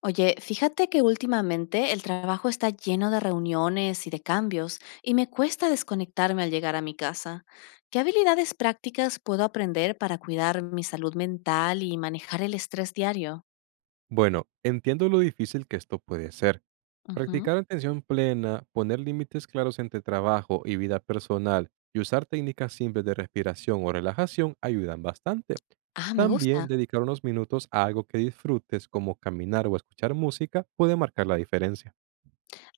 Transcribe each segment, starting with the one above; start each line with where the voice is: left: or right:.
left: Oye, fíjate que últimamente el trabajo está lleno de reuniones y de cambios y me cuesta desconectarme al llegar a mi casa. ¿Qué habilidades prácticas puedo aprender para cuidar mi salud mental y manejar el estrés diario?
right: Bueno, entiendo lo difícil que esto puede ser.
left: Ujú.
right: Practicar atención plena, poner límites claros entre trabajo y vida personal y usar técnicas simples de respiración o relajación ayudan bastante.
left: Ah, me
right: También
left: gusta.
right: dedicar unos minutos a algo que disfrutes como caminar o escuchar música puede marcar la diferencia.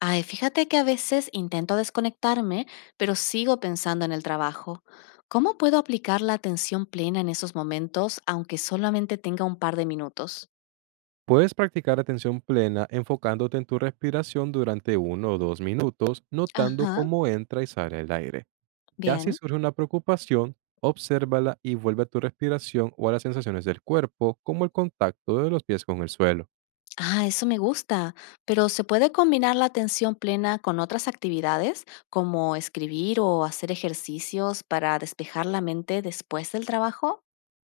left: Ay, fíjate que a veces intento desconectarme, pero sigo pensando en el trabajo. ¿Cómo puedo aplicar la atención plena en esos momentos, aunque solamente tenga un par de minutos?
right: Puedes practicar atención plena enfocándote en tu respiración durante uno o dos minutos, notando
left: Ajá,
right: cómo entra y sale el aire. Ya si
left: bien.
right: surge una preocupación, obsérvala y vuelve a tu respiración o a las sensaciones del cuerpo, como el contacto de los pies con el suelo.
left: Ah, eso me gusta, pero ¿se puede combinar la atención plena con otras actividades, como escribir o hacer ejercicios para despejar la mente después del trabajo?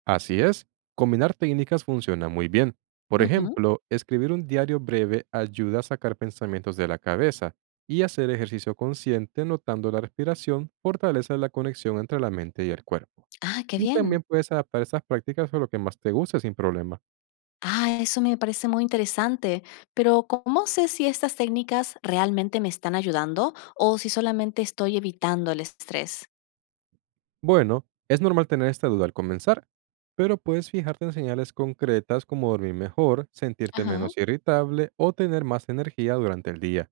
right: Así es, combinar técnicas funciona muy bien. Por
left: Ujú.
right: ejemplo, escribir un diario breve ayuda a sacar pensamientos de la cabeza y hacer ejercicio consciente notando la respiración fortalece la conexión entre la mente y el cuerpo.
left: Ah, qué
right: Y
left: bien.
right: también puedes adaptar esas prácticas a lo que más te guste sin problema.
left: Ah, eso me parece muy interesante, pero ¿cómo sé si estas técnicas realmente me están ayudando o si solamente estoy evitando el estrés?
right: Bueno, es normal tener esta duda al comenzar, pero puedes fijarte en señales concretas como dormir mejor, sentirte
left: Ajá.
right: menos irritable o tener más energía durante el día.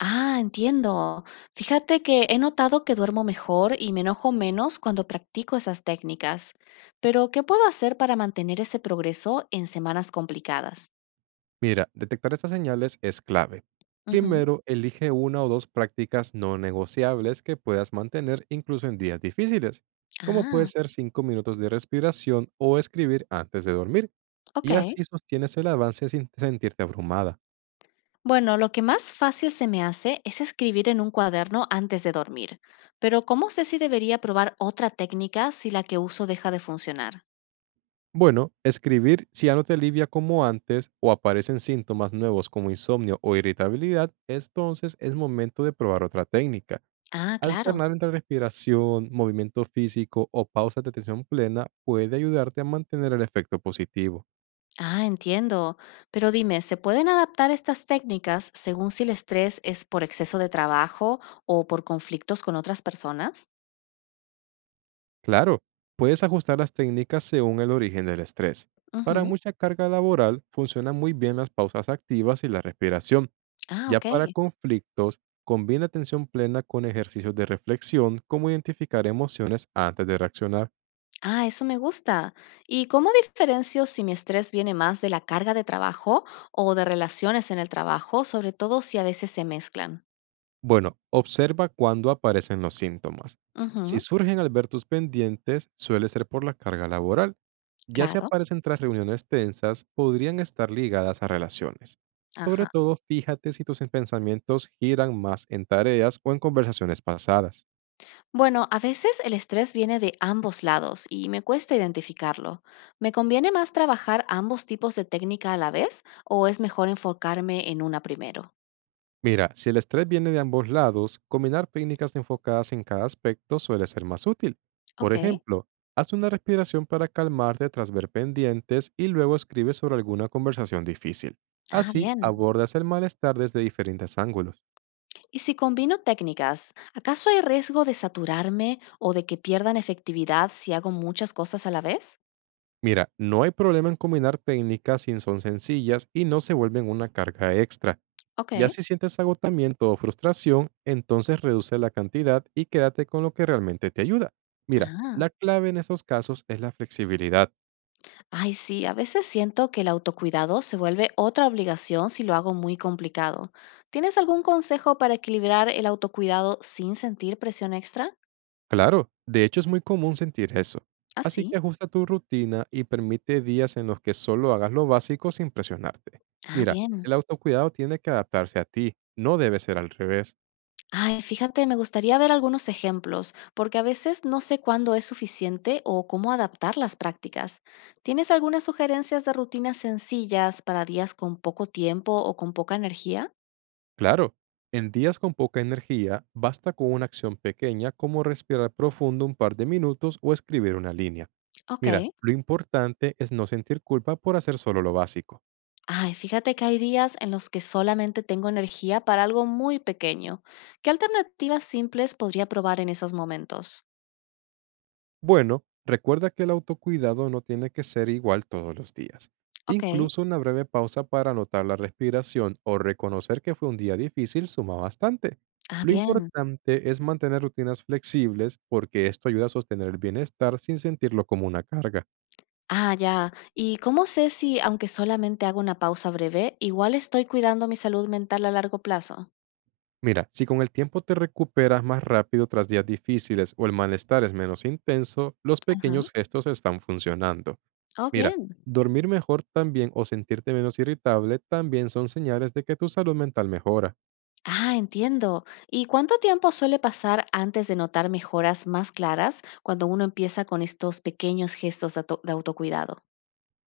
left: Ah, entiendo. Fíjate que he notado que duermo mejor y me enojo menos cuando practico esas técnicas. Pero ¿qué puedo hacer para mantener ese progreso en semanas complicadas?
right: Mira, detectar estas señales es clave.
left: Ujú.
right: Primero, elige una o dos prácticas no negociables que puedas mantener incluso en días difíciles, como puede
left: Ah,
right: ser 5 minutos de respiración o escribir antes de dormir,
left: ok.
right: y así sostienes el avance sin sentirte abrumada.
left: Bueno, lo que más fácil se me hace es escribir en un cuaderno antes de dormir. Pero ¿cómo sé si debería probar otra técnica si la que uso deja de funcionar?
right: Bueno, escribir si ya no te alivia como antes o aparecen síntomas nuevos como insomnio o irritabilidad, entonces es momento de probar otra técnica.
left: Ah, claro.
right: Alternar entre respiración, movimiento físico o pausas de atención plena puede ayudarte a mantener el efecto positivo.
left: Ah, entiendo. Pero dime, ¿se pueden adaptar estas técnicas según si el estrés es por exceso de trabajo o por conflictos con otras personas?
right: Claro, puedes ajustar las técnicas según el origen del estrés. Para
left: Ujú.
right: mucha carga laboral, funcionan muy bien las pausas activas y la respiración.
left: Ah,
right: Ya
left: ok.
right: para conflictos, combina atención plena con ejercicios de reflexión, como identificar emociones antes de reaccionar.
left: Ah, eso me gusta. ¿Y cómo diferencio si mi estrés viene más de la carga de trabajo o de relaciones en el trabajo, sobre todo si a veces se mezclan?
right: Bueno, observa cuándo aparecen los síntomas. Si
left: Ujú.
right: surgen al ver tus pendientes, suele ser por la carga laboral. Ya si
left: Claro.
right: aparecen tras reuniones tensas, podrían estar ligadas a relaciones. Sobre
left: Ajá.
right: todo, fíjate si tus pensamientos giran más en tareas o en conversaciones pasadas.
left: Bueno, a veces el estrés viene de ambos lados y me cuesta identificarlo. ¿Me conviene más trabajar ambos tipos de técnica a la vez o es mejor enfocarme en una primero?
right: Mira, si el estrés viene de ambos lados, combinar técnicas enfocadas en cada aspecto suele ser más útil. Por
left: Ok.
right: ejemplo, haz una respiración para calmarte tras ver pendientes y luego escribe sobre alguna conversación difícil.
left: Ah,
right: Así
left: bien.
right: abordas el malestar desde diferentes ángulos.
left: Y si combino técnicas, ¿acaso hay riesgo de saturarme o de que pierdan efectividad si hago muchas cosas a la vez?
right: Mira, no hay problema en combinar técnicas si son sencillas y no se vuelven una carga extra.
left: Ok.
right: Ya si sientes agotamiento o frustración, entonces reduce la cantidad y quédate con lo que realmente te ayuda. Mira,
left: Ah.
right: la clave en esos casos es la flexibilidad.
left: Ay, sí, a veces siento que el autocuidado se vuelve otra obligación si lo hago muy complicado. ¿Tienes algún consejo para equilibrar el autocuidado sin sentir presión extra?
right: Claro, de hecho es muy común sentir eso.
left: Ah,
right: Así
left: sí.
right: que ajusta tu rutina y permite días en los que solo hagas lo básico sin presionarte.
left: Ah,
right: Mira, el
left: bien.
right: autocuidado tiene que adaptarse a ti, no debe ser al revés.
left: Ay, fíjate, me gustaría ver algunos ejemplos, porque a veces no sé cuándo es suficiente o cómo adaptar las prácticas. ¿Tienes algunas sugerencias de rutinas sencillas para días con poco tiempo o con poca energía?
right: Claro, en días con poca energía basta con una acción pequeña como respirar profundo un par de minutos o escribir una línea.
left: Ok.
right: Mira, lo importante es no sentir culpa por hacer solo lo básico.
left: Ay, fíjate que hay días en los que solamente tengo energía para algo muy pequeño. ¿Qué alternativas simples podría probar en esos momentos?
right: Bueno, recuerda que el autocuidado no tiene que ser igual todos los días.
left: Ok.
right: Incluso una breve pausa para anotar la respiración o reconocer que fue un día difícil suma bastante.
left: Ah,
right: Lo
left: bien.
right: importante es mantener rutinas flexibles porque esto ayuda a sostener el bienestar sin sentirlo como una carga.
left: Ah, ya. ¿Y cómo sé si, aunque solamente hago una pausa breve, igual estoy cuidando mi salud mental a largo plazo?
right: Mira, si con el tiempo te recuperas más rápido tras días difíciles o el malestar es menos intenso, los
left: Ajá.
right: pequeños gestos están funcionando.
left: Oh,
right: Mira,
left: bien.
right: dormir mejor también o sentirte menos irritable también son señales de que tu salud mental mejora.
left: Ah, entiendo. ¿Y cuánto tiempo suele pasar antes de notar mejoras más claras cuando uno empieza con estos pequeños gestos de autocuidado?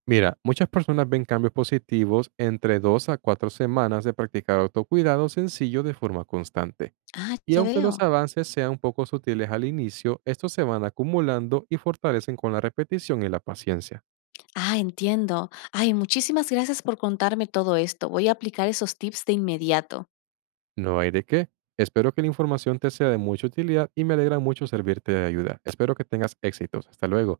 right: Mira, muchas personas ven cambios positivos entre 2 a 4 semanas de practicar autocuidado sencillo de forma constante.
left: Ah,
right: Y
left: ya
right: aunque los
left: veo.
right: avances sean un poco sutiles al inicio, estos se van acumulando y fortalecen con la repetición y la paciencia.
left: Ah, entiendo. Ay, muchísimas gracias por contarme todo esto. Voy a aplicar esos tips de inmediato.
right: No hay de qué. Espero que la información te sea de mucha utilidad y me alegra mucho servirte de ayuda. Espero que tengas éxitos. Hasta luego.